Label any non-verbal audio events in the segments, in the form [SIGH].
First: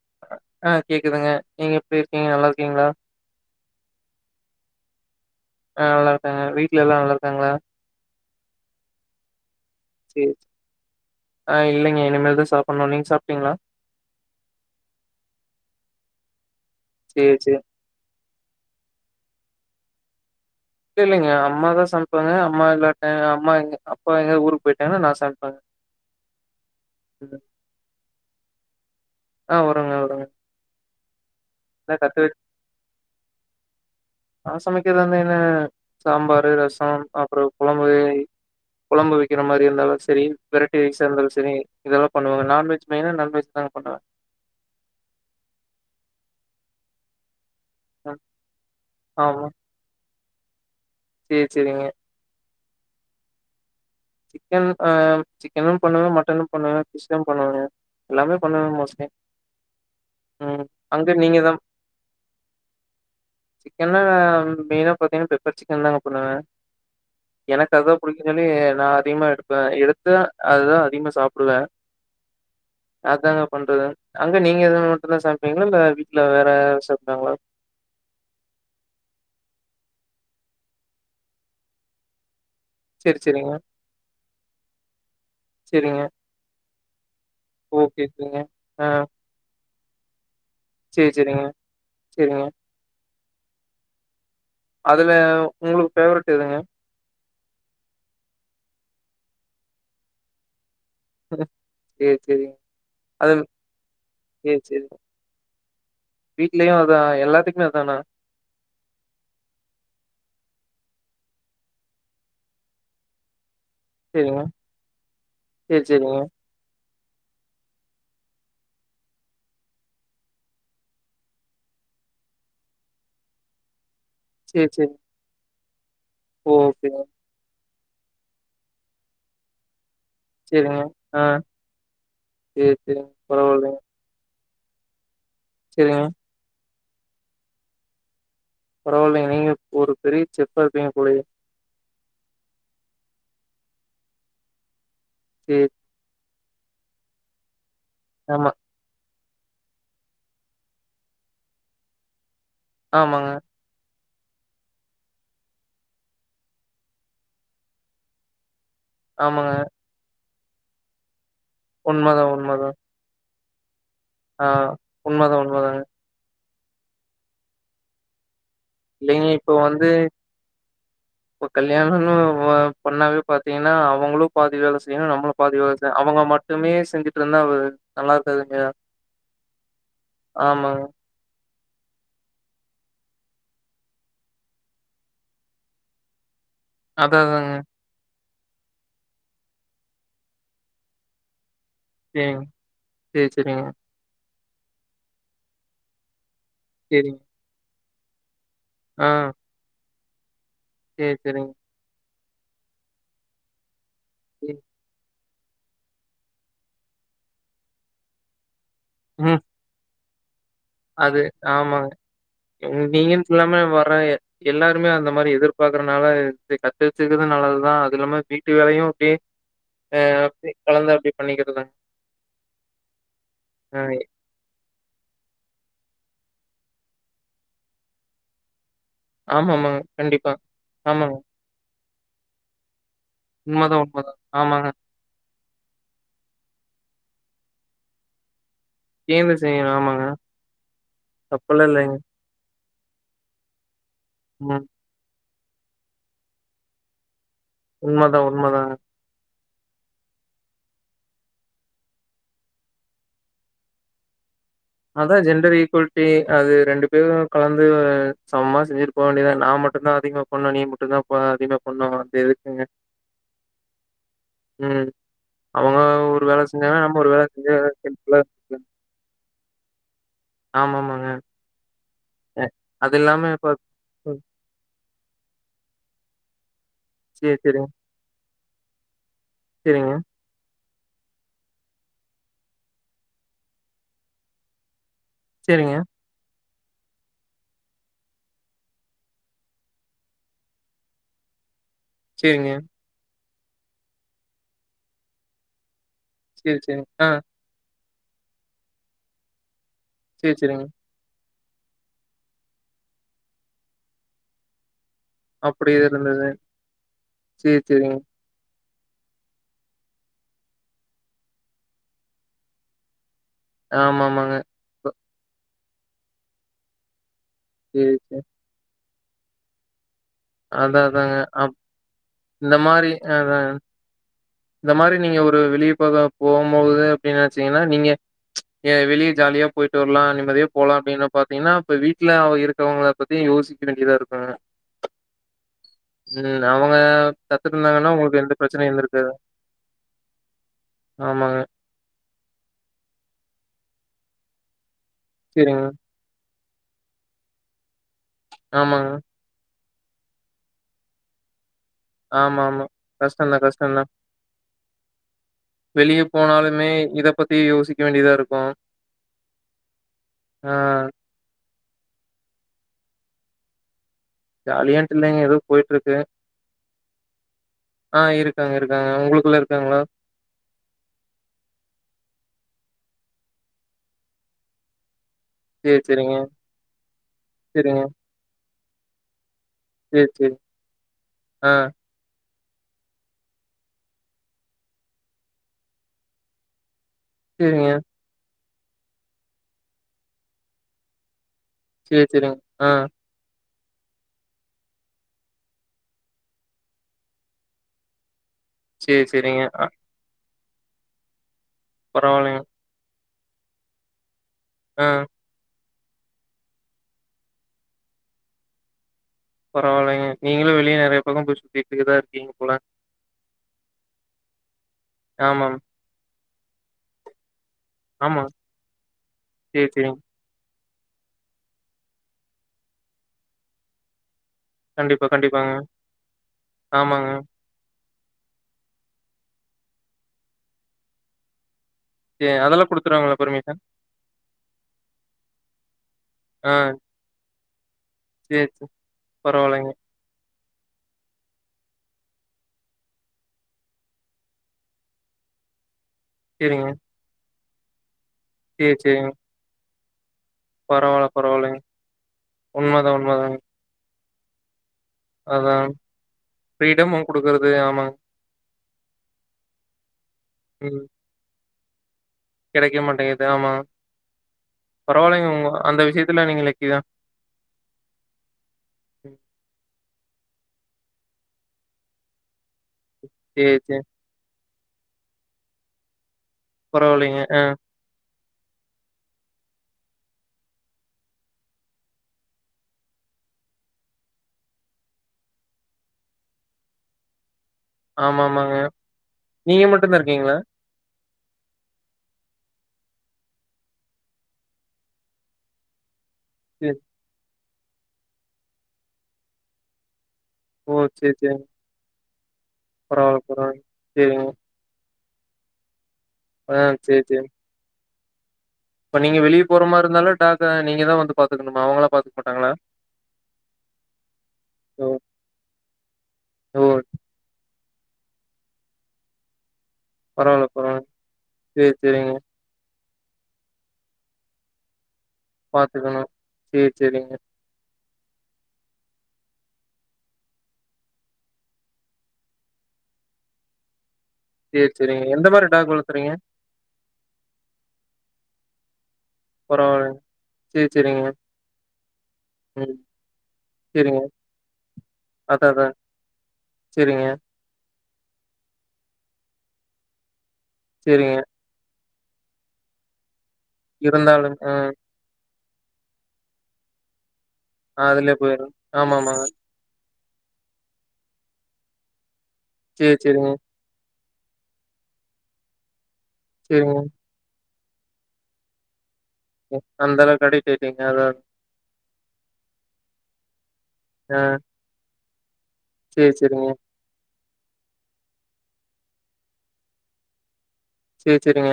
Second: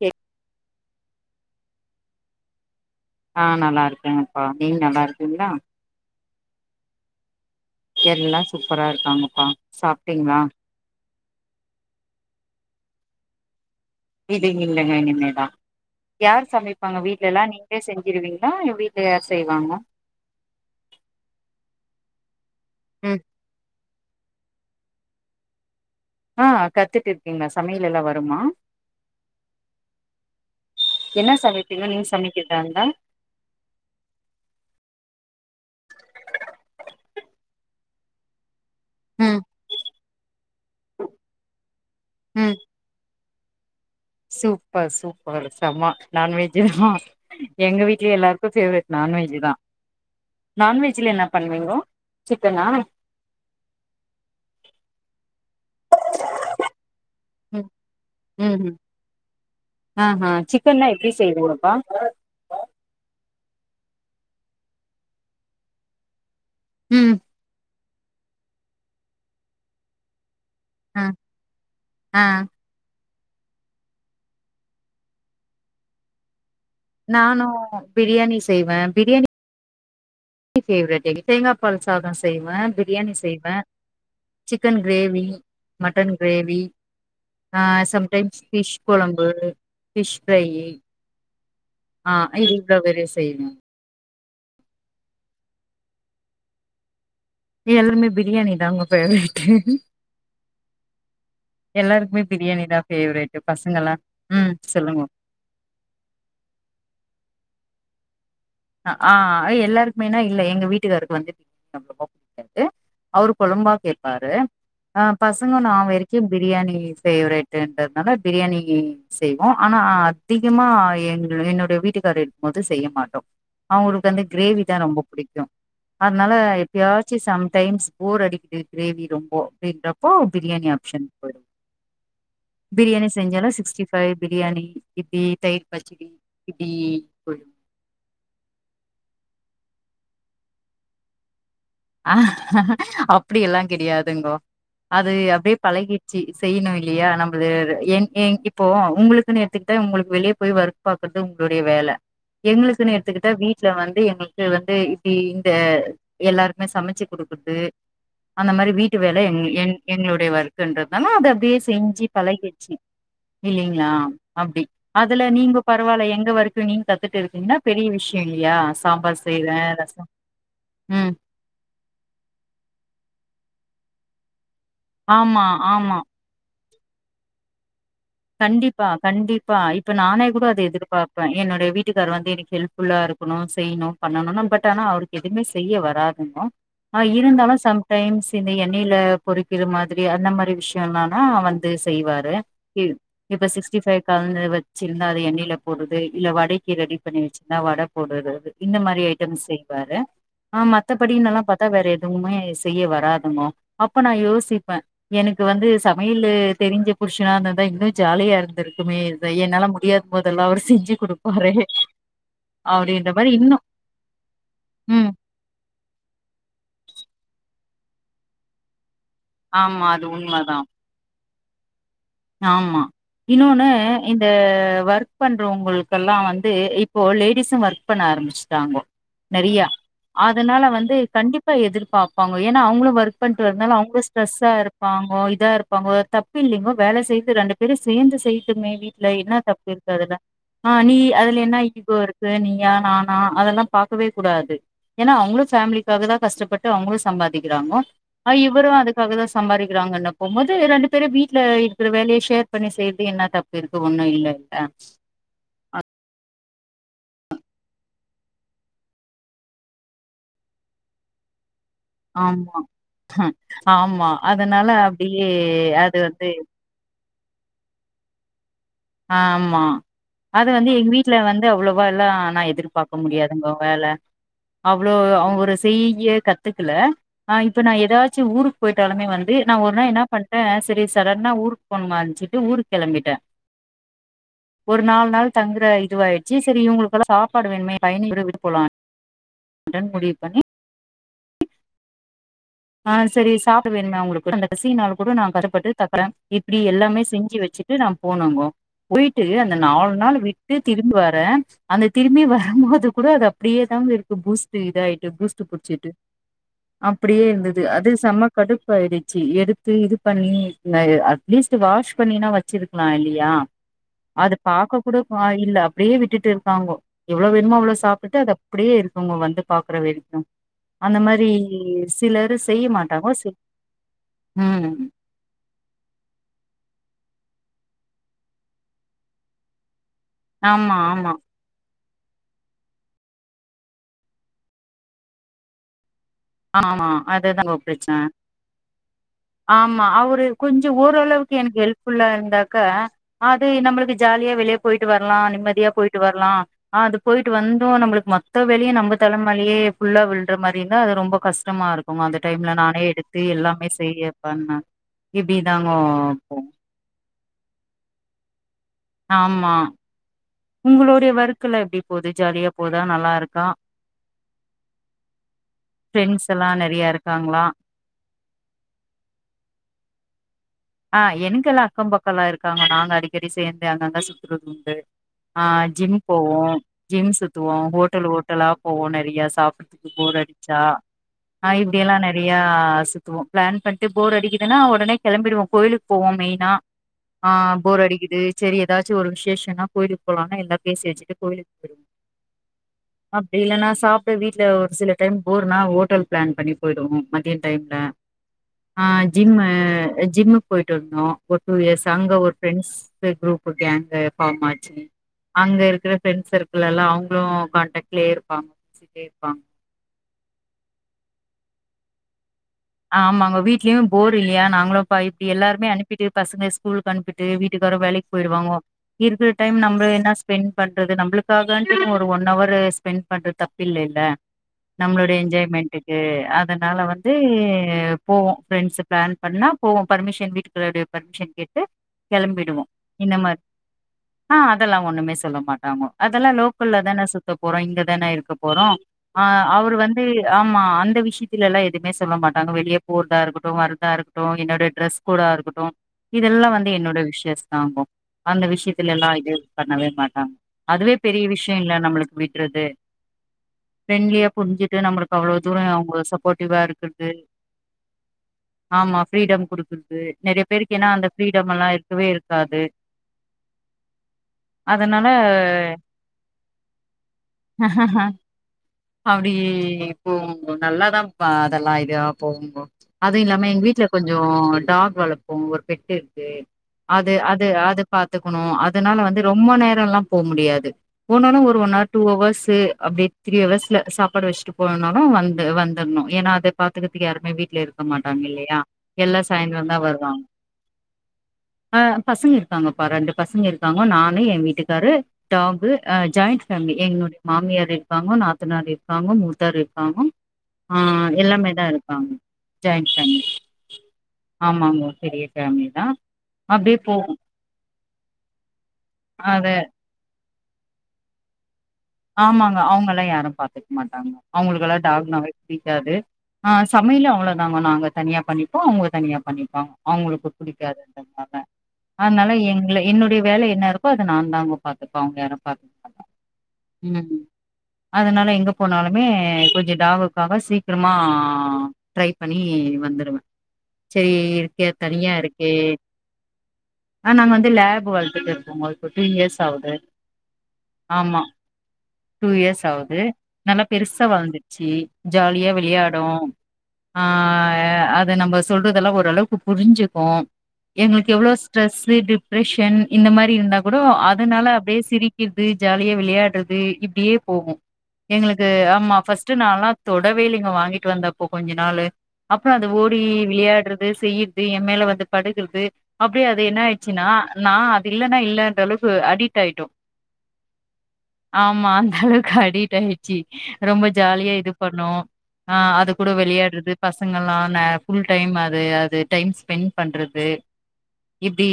எ ஆ கேக்குதுங்க. நீங்க எப்டி இருக்கீங்க நல்லா இருக்கீங்களா? ஆ நல்லா இருக்கேம்ப்பா நீ நல்லா இரு ஆ நல்லா இரு க்கே வீட்ல எல்லா நல்லா இருக்காங்களா? எல்லா சூப்பரா இருக்காங்கப்பா. சேரி. சாப்ட்டீங்களா? ஆ இல்லைங்க இனிமேல்தா சாப்படன்னு நீங் சாப்டீங்களா? இது இல்லைங்க இனிமேதா யார் சமை ப்பாங்க வீட்ல சேரி எல்லா சேரி. நீங்களே செஞ்சிருவீங் களா இ வீட்ல யார் செய்வாங்ளா? இல்லைங்க அம்மாதா சமைப்பாங்க அம் மா இல்லாட்ட ம் அம்மா இங்க அ அப்பா எங்கயாது ஊருக்கு போயிட்டங்கன்னா நா சமப்பங் ஆ கத்துட்டு இருக்கீங்களா சமையலெல்லா வருமா ஆ வருங்க வருங்க. என்ன சமப்பிங்க என்ன நீங் கத்து சமக்கதாந்த அ சாம்பாரு ரசம் அப்றம் கொழம்பு குழம்பு ம் வைக்கிற மாதிரி இருந்தாலு சரி வெரட்டி ரைஸ இருந்தாலு சரி இதெல்லா பண்ணுவங்க ம் நான்வெஜ் மெயினா நான்வெஜ் அ பட்டா சூப்பர் சூப்பர் சமா நான்வெஜ்ஜ ஹா எங்க வீட்ல ம் எல்லாருக்கு ஃபேவரெட் நான்வெஜ் ஆமா. தா நான்வெஜ்ல என்னா சேரி பண்ணுவீங்கோ சேரிங்க. ட்டனா என்னும் பண்ணுவே மட்டனு பண்ணுவே சிக்கன் பண்ணுவங்க எல்லாமே பண்ணுவங்க மொஸ்லி ஆஹ சிக்கன்ல்லா எப்டி செய்வீங்கப்பா சிக்கனா மெயினா பாத்தீங்கன்னா பெப்பர் சிக்கன் தாங்க பண்ணுவே ம் எனக்கதா புடிக்குஞ்சொல்லி நா அதிகமா எடுப்பே எடுத்தா அதுதா ஆ அதிகமா சாப்டுவே ஆ அதங்க பண்றது அங்க நீங்க எது மட்டு தா சமைப்பீங்களா இல்ல வீட்ல வேற யாராவது சமைப்பாங்களா? நானு பிரியாணி செய்வே பிரியாணி [UNINTELLIGIBLE] பெவரட் தேங்காய் பால் சாத செய்வ பிரியாணி சரி, சரிங்க. செய்வே சிக்கன் க்ரேவி சரிங்க. மட்டன் க்ரேவி அ ஓகே, சம் ஓகேங்க. டைம்ஸ் ஃபிஷ் ஆ. கொழம்பு பிஷ் ஃப்ரையி சரி, சரிங்க. அ சரிங்க. இது தவிர செய்னு அதுல உங்களுக் ஃபேவரெட் எதுங்க எல்லாமே பிரியாணி தா உங்க ஃபேவரேட்டு் சேர் செரிங் தா ஃபேவரட் அதது பசங்கல்லா ம் சேரி செரிங்க சொல்லுங்க வீட்லயு அதா எல்லாத்துக்குமே அதானா அ ஆ எல்லாருக்குமேன்னா இல்ல எங்க வீட்டுக்காருக்கு வந்து [INAUDIBLE] ட்டு அவரு கொழம்பா கேப்பாரு சரிங்க. ஆ பசங்க நா சேரி சேரிங்க. வெரைக்கு பிரியாணி ஃபேவரெட்ன்றதுனால பிரியாணி செய்வோ ஆனா அதிகமா எங்க என்னுடைய வீட்டுக்காரர் இருக்கும் போது செய்ய மாட்டோ அவரு ந்து க்ரேவி சேரி தா சேரி. ரொம்ப புடிக்கு அதனால ஓகேங்க. எப்யாச்சு சம்டைம்ஸ் போரடிக்குது க்ரேவி ரொம்போ அப்டின்றப் போ பிரியாணி சேரிங்க. ஆப்ஷன் ஆ போயிருவே சேரி சேரிங்க. பிரியாணி செஞ்சாலு பரவால்லைங்க. சிக்ஸ்டி பைவ் பிரி பிரியாணி இப்டி தயிர் சேரிங்க. பச்சடி டீயி பரவால்லைங்க நீங்க ஒரு பெரிய செஃப்பா இருப்பிங்க போலயே அ அப்புடி எல்லா கெடையாதுங்கோ அது அப்டியே சேரி. பழகிருச்சு செய்யணு இல்லியா நம்புழுது என் எங் ஆமா. இப்போ உங்குளுக் நேத்திக்தா இவுங்குளுக்கு வெளிய போய் ஒர்க் பாக்குறது உங்குளுடைய வேல எங்களுக்குன்னு ஆமாங்க. எடுத்துக்கிட்டா வீட்ல வந்து எங்களுக் கு வந்து இப்டி இந்த எல்லாரு இந்த மாரி சமச்சு குடுக்குறது அந்த மாரி வீ ட்டு வேல என் ஆமாங்க. என் எங்களுடைய வொர்க் தின்றதுனா அப்டியா யே செஞ்சு உண்மதான் பழகிருச்சு உண்மதான். இல்லிங் ங்ளா ஆ அப்டி அதுல உண்மதான் நீங்கோ உண்மதாங்க. பரவால்ல எங்க வொர்க் னு கத்துட்டுருந்தீங்கன்னா பெரிய விஷ்யோ இல்லி யா சாம்பார் இல்லைங்க செய்ற இப்ப ரசோ ம் கல்யாணன்னு பண்ணாவே பாத்தீங்கன்னா அவங்குளு பாதி வேல செய்யணு நம்மளு ஆமா பாதி வேல ஆமா செய்யணு அவங்க மட் செம்மயா செஞ்சுட்டு இருந்தா அவரு கண்டிப்பா கண்டிப்பா இப்ப நானே கூட அத ஆமாங்க. எதிர்பாப்ப என்னுடைய வீட்டுக்கார் வந்து எனக்கு ஹெல்ப்ஃபுல்லா இருக்கணு செய்ணு பண்ணணுன்னா பட் ஆனா அவருக்கு எதுமே செய்ய வராதுன்னா ஆ அதான் அதாங்க. இருந்தாலு சம் டைம்ஸ் இந்த எண்ணெயில பொறிக்கிற மாதிரி அந்த மாரி விஷ்யோல்லானா வந் து செய்வாரு சேரிங்க. சேரி இப்ப சேரிங்க. சிக்ஸ்டி ஃபைக்கா வந்து வெச்சிருந்தா அது எண்ணெயில போடுறது இல்ல வட் வடைக்கு ரெடி சேரிங்க. பண்ணி வெச்சிருந்தா வட போடுறது இந்த மாரி ஆ ஐட்டம் செய்வாரு ஆ சேரி மத்தபடின்னு எல்லா சேரிங்க. பாத்தா வேற எது துவுமே செய்ய வராதுமா அப்ப நா யோசிப்பே எனக்கு வந்து சமையலு தெரிஞ்ச புருஷனாந்த தா இன்னு ஜாலியாரு ந்துர்க்குமே இது ம் என்னால முடியா அது ஆமாங்க இங் அப்டின்ற மாரி நீங்கன்ட்டில்லாம இன்னு வர எ எல்லாருமே அந்த ம் மாரி எதிர்பாக்குறனால இது கத்து வச்சுக்கது நல்லதுதா ங்குற மா வீட்டு வேலையு ஆமா [UNINTELLIGIBLE] ஆ அது அப்டி உண்மதா கலந்து அப்டி பண்ணிக்கிறதா ஆமா இன்னொன்னு இந்த ஒர்க் பண்றவுங்களு க்கல்லா வந்து இப்போ லேடிஸு ஒர்க் பண்ண ஆரம்பிச்சுட்டாங்கொ நறியா ஆமாமாங்க. கண்டிப்பா. அதனால வந்து ஆமாங்க. கண்டிப்பா எதிர் பாப்பாங்க ஏனா அவுங்களு ஒர்க் பண்ட்டு வந்தாலு உண்மதான், அவுங்க உண்மதான். ஸ்ட்ரெஸ்ஸா ஆமாங்க. இருப்பாங்கோ இதா இருப்பாங்கோ தப்பு இல்லெங்கோ வேல செய்து ரெண்டு பேரு சேந்து செய் துமே வீட்ல சேர்ந்து என்னா தப்பு செய்யணும். இருக்கு ஆமாங்க. அதுல ஆ நீ அதுல என்ன தப்பெல்லாம் ஈகோ இல்லைங்க. இருக்கு நீ ஏ நானா அதல்லா பாக்கவே கூடாது ம். ஏனா அவுங்களு ஃபேமிலிக்காக தா கஷ்டப்பட்டு அவுங்களு சம்பாதி க்கிறாங்கொ உண்மதான், அ இவரு உண்மதாங்க. அதுக்காக தா சம்பாரிக்கிறாங்கன்ன போம்மொது ரெண்டு பேரு வீட்ல ருக்குற வேலைய ஷேர் பண்ணி செய்றது என்ன தப்பு இருக்கு ஒன்னு இல்ல அதா ஜென்டர் ஈக்வல்ட்டி அது ரெண்டு பேரு கலந்து சமமா செஞ்சுட்டு போ வேண்டியதா நா மட்டு தா அதிகமா பண்ணு நீ மட்டு தா ப அதிகமா பண்ணணும். அது ஆமா எதுக்குங்க? ஆமா அதனால ம். அப்டியே அவங்க அது ஒரு வந்து வேலை செஞ்சாங்கன்னா, நம்ம ஒரு வேலை செஞ்சா சிம்ப்ளா [UNINTELLIGIBLE] ஆமா அது வந்து எங் ஆமாமாங்க. வீட்ல வந்து அவ்ளோ வல்லா நா அ எதிர்பாக்க அது இல்லாம இப்ப முடியாதுங்கொ வேல ம் அவ்ளோ அவுங் ஒரு டீய கத்து க்குல ஆ சேரி இப்ப சேரிங்க நா எதாச்சு ஊருக் போயிட்டாலுமே வந்து நா ஒரு நா சேரிங்க என்னா பண்ட்டே திரி சடன்னா ஊருக்கு போணுமான்ச்சிட்டு ஊருக் கெளம்பிட்டே ஒரு நாலு நாள் தங்குற சேரிங்க இதுவாயிட்ச்சி தெரியு இவங்களுக்கெல்லா சாப்பாடு வேண்மே பயணி விட விட்டு போலா முடிவு பண்ணி சேரிங்க ஆ சேரிஸ் சாப்ட வேணுமே அவங்களுக்கு அந்த கடைசி நாள் கூட நா கஷ்டப்பட்டு தக்கர சேரி இப்டி சேரிங்க எல்லாமே ஆ செஞ்சு வெச்சுட் வந்து போனங்கோ போயிட்டு அந் இந்த நாலு நாள் சேரி விட்டு சேரிங்க திரும்பி வர அந்த திரும்பி வரும்போது கூட அது அப்டியே தாங்க இருக்கு பூஸ்ட்டு இது ஆயிட் இந்த பூஸ்ட்டு அப்டியே குடுச்சுட்டு இருந்தது அப்புடியே சேரி இருந்துது அது சேரிங்க சமக்க கடுப்பாயிடுச்சு எடுத்து இது பண்ணி அட்லீஸ் வாஷ் பண்ணிணா வச்சிருக்கலா இல்லி யா ஆமா அத ஆமாங்க பாக்க கூட ஆ இல்ல அப்டியே விட்டுட்டு இருக்காங்கோ எவ்ளோ வேணுமோ அவ்ளோ சேரி சாப்புட்டுட்டு சேரி அத அப்டியே இருக் உங்க வந்து பாக்குற வேரு அ அதா அந்த அதாங்க மாரி அப் சிலருஸ் இந்த மாரி அ அ இந்த ம் மாரி நீங்க ஒரு வெளிய போக போகும்போது அப்டின்னு ச்சீங்கன்னா நீங்க வெளிய ஜாலியா போயிட் டு வரல்லா நிம்மதியா போலா ஆமா அப்டின்னு ஆமா பாத்தீங்கன்னா போய் வீட் வீட்ல இருக்கவங்கள பத்தி யோசிக்க வேண்டியதா இருக்கு பிரச்சன இல்ல அவங்க ஆமா அதுதாங்க தத்துருந்தாங்கன்னா பிரச்சன உங்குளுக்கு எந்த பிரச்சனையு இல்லருக் ஆமா அவரு கொஞ்ச ஓரளவுக்கு ஆமாங்க எனக்கு ஹெல்ப்ஃபுல்லா இருந்தாக்கா அது நம்மளுக்கு ஜாலியா வெளிய போயிட்டு வர்லா சேரிங்க நிம்மதியா போயிட்டு வர்லா ஆ அது போயிட்டு வந்தோ நம்மளுக் மொத்த வேளையு ஆமாங்க நம்ம தலமேலையே ஃபுல்லா விழ்ற மாரினா ரொம்போ கஷ்டமா இருக்குங்க அந்த ஆமா டைம்ல ஆமா நானே எடுத்து கஷ்டந்தா எல்லாமே கஷ்டந்தா செய்ய பண்ண இப்டிதாங்க போகு க்க வேண்டியதா இருக்கு ஆமா உங்களுடைய வர்க்கலா எப்டி போது ஜாலியாப் அப்போதா நல்லா இருக்கு ஜாலியான்ட்டு இல்லங்க ஏதோ போய்ட்ருக்கு ஃப்ரெண்ட்ஸ் எல்லா நெறையா இருக்காங்களா ஆ இருக் க்காங்க இருக்காங்க உங்களுக்குள்ள இருக்காங்களா ஆ எனக்கெல்லா அக்க பக்க எல்லா இருக்காங்க நாங்க அடிக்கடி சேர்ந்து அங்கங்க சுத்தறது உண்டு ஆ சரி, ஜிம் சரிங்க. போவோ ஜிம் சுத்துவோ சரிங்க. ஹோட்டல் ஓட்டலா போவோ நிறையா சாப் சரி, சரி. போறடிச்சா ஆ இப்டியல்லா நெறைய யா சுத்துவோ ப்ளான் பண்ட்டு போரு அடிக்குதுன்னா உடனே கிளம்பிடுவோ கோயிலுக் போவோமெய்னா ஆ சரிங்க. போரு அடிக்குது செரி ஏதாச்சு ஒரு விசேஷனா கோயிலுக் போலா எல்லா பேசி வச்சுட்டு கோயிலுக் சேர் செரிங் ஆ இல்லனமனா சாப்ட வீட்ல ஒரு சில டைம் போர்னா ஹோட்டல் ப்ளான் பண்ணி போய்டுவோ மதிய டைம்ல அ சரி, சரிங்க. ஜிம்மு அ ஜிம்மு போய்ட்டு வந்தொ ஒரு டூ இயர்ஸ் சங்க ஒரு பரவாயில்லைங்க. ஃப்ரெண்ட்ஸ் து க்ரூப்பு டான்சு ஃபாமாச்சி ஆ அங்க இருக் சில ஃப்ரெண்ட் சர்க்கிள்ல்லா அவங்களு காண்டக்ட்லயே இருப்பாங்லே பரவால்லங்க நீங்களு வெளிய நெறைய பக்கம் போய் சுத்திட்டுதா இருக்கீங்க போல. ஆமாங்க வீட்லயு போரு இல்லையா நாங்களு பா இப்டி ஆமாம். எல்லாருமே அனுப்பிட்டு பசங்க ஸ்கூல் கனுப்பிட்டு வீட் டுக்காரு வேலக்கு ஆமா. போய்டுவாங்கொ இருக்கிற டைம் சரி, நம்ம சரிங்க. என்னா ஸ்பெண்ட் பண்றது நம்மளுக்காகன்ட்டுனு ஒரு ஒன் ஹவர் ஸ்பெண்ட் பண்றது தப்பு இல்லல்ல கண்டிப்பா, நம்மளோட கண்டிப்பாங்க. என்ஜாய்மென்ட்டுக்கு அதனால ஆமாங்க. வந்து அ போவோ ஃப்ரெண்ட்ஸ் ப்ளான் பண்ணா போவோ பர்மிஷன் வீட்டுக்காருடைய பர்மிஷன் கேட்டு சரி கெளம்பிடுவோ அதெல்லாம் இந்த குடுத்துருவாங்களா மாரி பெர்மிஷன்? ஆ அதெல்லா ஒண்ணுமே சொல்ல மாட்டாங்கொ அதெல்லா ஆ லோக்கல்லதான சுத்தபோ குறைந்த தானே இருக்க சரி, போறோ சரி. அ பரவாயில்லைங்க. அவரு வந்து ஆமா அந்த விஷயத்தலல்லா எதுவுமே சொல்ல மாட் டாங்க வெளியே போர்தா இருக்கட்டு வர்தா இருக்கட்டு என்னனுடைய ட்ரெஸ் கோடா இருக்கட்டு இதெல்லா சரிங்க. வந்து என்னோட விஷஸ் ஆம்போ அந்த சரி, விஷயத்துலல்லா சரிங்க. இது பண்ணவே அ அதுவே பரவால்ல, பெரிய விஷ்யொ பரவால்லைங்க. இல்ல நம்மளுக் விட்றது உண்மதான், உண்மதாங்க. ஃபரெண்ட்லியா புருஞ்சு ட்டு நம்மளுக்கு அவ்ளோ அதான். தூர‌ அவுங்க சப்போட்டிவா இருக்கற் ஃப்ரீடமு து குடுக்குறது ஆமாங்க. ஆமா ஃப்ரீடம் குடுக்கற்து நெறைய பேருக்கு ம். என்னா அந்த ஃப்ரீ டமல்லா இரு கெடைக்க மாட்டெங்கிது ஆமா அதனால பரவால்லைங்க உங்க அந்த விஷயத்துல நீங்க லக்கிதா அப்டி இப்போ நல்லாதாம்பா அதல்லா இதுயா போகும் பொ அதுவு இல்லாம சேரி, எங்க சேரி. வீட்ல கொஞ்சொ டாக் வளப்போ ஒரு பெட்டு அது பரவாயில்லைங்க. ஆ. அது அது பா த்துக்கணு அதனால வந்து ரொம்ப நேரல்லா போ முடியாது போனாலு ஒரு ஒன் ஆர் டூ அவர்ஸு அப்டியெ த்ரீ அவர்ஸ் ல சாப்பாடு வச்சுட்டு போனுனாலு வந்து வந்தர்ணு ஏனா அத பாத்துக்கர்துக்கு யாருமே வீ ட்ல இருக்க மாட்டாங்க ஆமாமாங்க. இல்லயா எல்லா நீங்க சாயந்தரந்தா மட்டும் தான் வருவாங்க இருக்கீங்களா? ஆ பசங்க இருக்காங்கப்பா ரெண்டு பசங்க இருக்காங்க நானு ஏ வீட்டுக்காரு டாகு அ ஜாயிண்ட் ஃபேமிலி சரி. எங்ளொடெ மாமியாரிக்காங்கொ நா த்தனாரிக்காங்கொ மூத்தாரிக்காங்கொ ஓ! ஆ சரி, சரிங்க. எல்லாமேதா இருப்பாங்க ஜாயின்ட் பரவால்ல, ஃபேமிலி பரவால்ல. ஆமாங்கொ பெரிய ஃபேமிலிதா ஆ‌ சே சே இப்ப நீங்க வெளிய அது போற மாருந்தாலு டாக நீங்க தா வந்து பாத்துக்கணு ஆமாங்க அவுங்கல்லா யாரு பாத்துக் மாட்டாங்க அவுங்களுக்கெல்லா ஓ! டாக்னாவே புடி க்காது ஆ ஓ! சமையலு அவ்ளொதாங்க நாங்க தனியா பண்ணிப்போ அவுங்க தனியா பண்ணிப்பாங்க அவுங்களுக்கு பரவால்ல, புடிக்காது பரவால்ல. [UNINTELLIGIBLE] சரி, சரிங்க. அன்னால எங்ளெ என்னுடைய வேல என்ன இருக்கோ அத நாந்தாங்க பா த்துப்ப அவுங்க யாரு பாத்துக் மாட்டாங்க சேர் சேரிங்க அதுனால எங்க போனாலுமே கொஞ்சோ டாகுக்காக சீக்ரமா ட்ரை பண்ணி வந்துருவே சேரி இருக்கே சரி, சரிங்க. தனியா எந்த மாரி இருக்கே டாக் வளர்த்துறீங்க? அ நாங்க வந்து லேப் வளத்துட்டு இருக்கோங்க இப்ப டூ இயர்ஸ் ஆவுது பரவால்லங்க. சரி, சரிங்க. ஆமா டூ இயர்ஸ் ம். ஆவுது நல்லா சரிங்க. பெருசா வளந்துச்சி ஜாலியா அதான், அதான். விளையாடு ஆ சரிங்க, அ அத நம்ம சொல்றதெல்லா ஓரளவுக்கு புரிஞ்சுக்கோ எங்களுக்கு சரிங்க. எவ்ளோ ஸ்ட்ரெஸ் ப்ரீ டிப்ரெஷன் இந்த மாரி இருந்தா கூட இருந்தாலும் அதுனால ஆ. அப்டியே சிரிக்குது து ஜாலியா விளையாட் ட்றது இப்டியே போகு ஆ அதுலயே போயிரு எங்களுக்கு ஆமா ஆமாங்க ஃபஸ்ட்டு நாலா தொடவே இல்லங்கோ வாங்கிட்டு வந்தப்போ கொஞ்ச நாளு அப்றோ அது சேரி ஓடி சேரிங்க விளையாட்றது செய்றது எ மேல வந்து படுக்றது அப்டியே அது என்ன சேரிங்க ஆயிடுச்சுன்னா நா அது இல்லனா இல்லன்ற அளவுக்கு அடிக்ட் ஆயிட்டோ அந்தளக்கு அடிக்ட் ஆயிட்டீங்க அதா ஆமா அந்த அளவுக்கு அடிட் ஆயிடுச்சு ரொம்ப ஆ ஜாலியா இது பண்ணு ஆ அது கூட சேரி சேரிங்க வெளையாட்றது பசங்கல்லா ன்ன ஃபுல் டைம் அது அது டைம் ஸ்பெண்ட் பண்றது செரி இப்டி செரிங்க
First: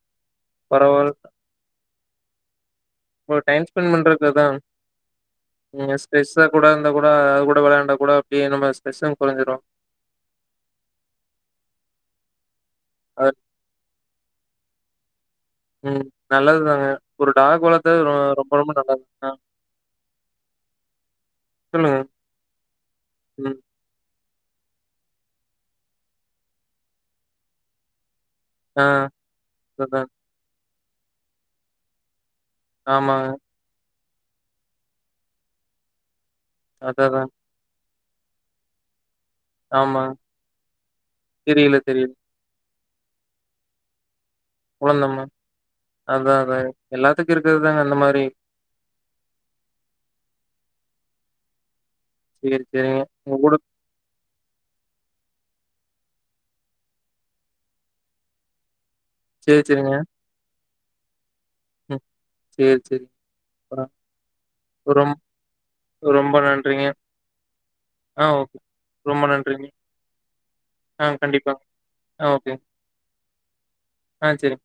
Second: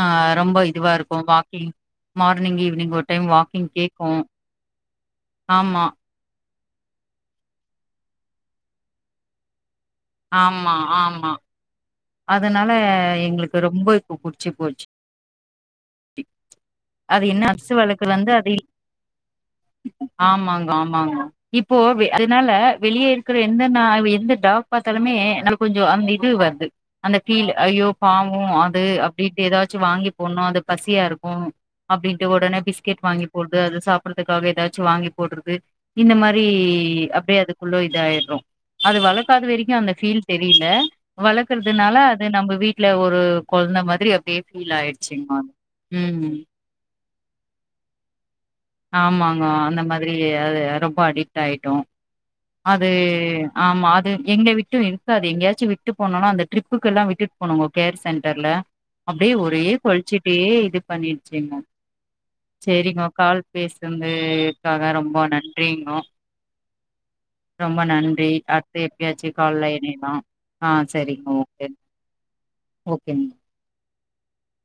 ஆ ரொம்ப இதுவா இருக்கோ வாக்கிங் மார்னிங் ஈவினிங் ஒரு ஒரு டைம் வாக்கிங் ஸ்பென்ட் கேக்கு பண்றதுக்கதா ஆமா நீங்க ஸ்பேஸ் இப்பகூட இருந்தா கூட அது கூட வெளையாண்டா கூட அப்டியே நம்ம ஸ்ட்ரெஸ்ஸு கொறஞ்சிடு ஆமா ஆமா அதுனால அது எங்களுக்கு ரொம்ப இப்போ புடிச்சி போச்சு ம் நல்லதுதாங்க அது ஒரு என்ன டாக் [INAUDIBLE] சு வளர்த்தது வெளக்குல ரொ இருந்து இழு ரொம்ப அது ரொம்ப நல்லது ஆ ஆமாங்க ஆமாங்க இப்போ சொல்லுங்க அதனால வெளிய இருக்குற ம் எந்த நா எந்த டாக் பாத்தாலுமே நமக்கொஞ்சோ அந்த இது வருது அந்த ஃபீலு ஐயோ பாவோ அது ஆ அப்டின்ட்டு ஏதாச்சு அததா வாங்கி போட்ணு அந்த பசியாயிருக்கோ அப்டின் க ஒடனே பிஸ்கட் வாங்கி ஆமாங்க போடு அது சாப் படுறதுக்காக எதாச்சு வாங்கி போடுறது இந்த மா ரி அததா அப்டியே அதுக்குள்ள இ தாயிரு அது வளக் காத வரைக்கு அந்த ஆமா ஃபீல் தெரியல வளக்குற தெரியில னால தெரியில அது நம்ப வீட்ல ஒரு கொழந்த மாதிரி அப்டியே ஃபீல் குழந்தம்மா ஆயிடுச்சுங்மா அதா ம் அதா எல்லாத்துக்கு இருக்குறதுதாங்க அந்த மாரி ஆமாங்கோ அந்த மாதிரி அது ரொம்ப அடிக்ட் ஆயிட்டோ சேரி அது சேரிங்க உங்க கூட ஆமா அது எங்கள விட்டு இரு க்காது எங்கயாச்சு விட்டு போனோனா அந்த ட்ரிப்புக்கு எல்லா விட்டுட்டு போனோங்க கேர் சென்டர்ல அப்டியே சேரி ஒரே சேரிங்க கொலச்சுட்டே இது பண்ணி ச்சுங்கோ ம் சேரி செரிங்கோ சேரி கால் பேசுனதுக்காக ரொம் ரொம்போ நன்றிங்கோ ரொம்ப நன்றிங்க. ரொம்ப ஆ நன்றி ஓகே. அடுத்து ரொம்ப எப்யாச்சு நன்றிங்க. கால்ல இணையலா ஆ செரிங்கோ ஓகே ஆ ஓகே. ஓகேங்க ஆ செரி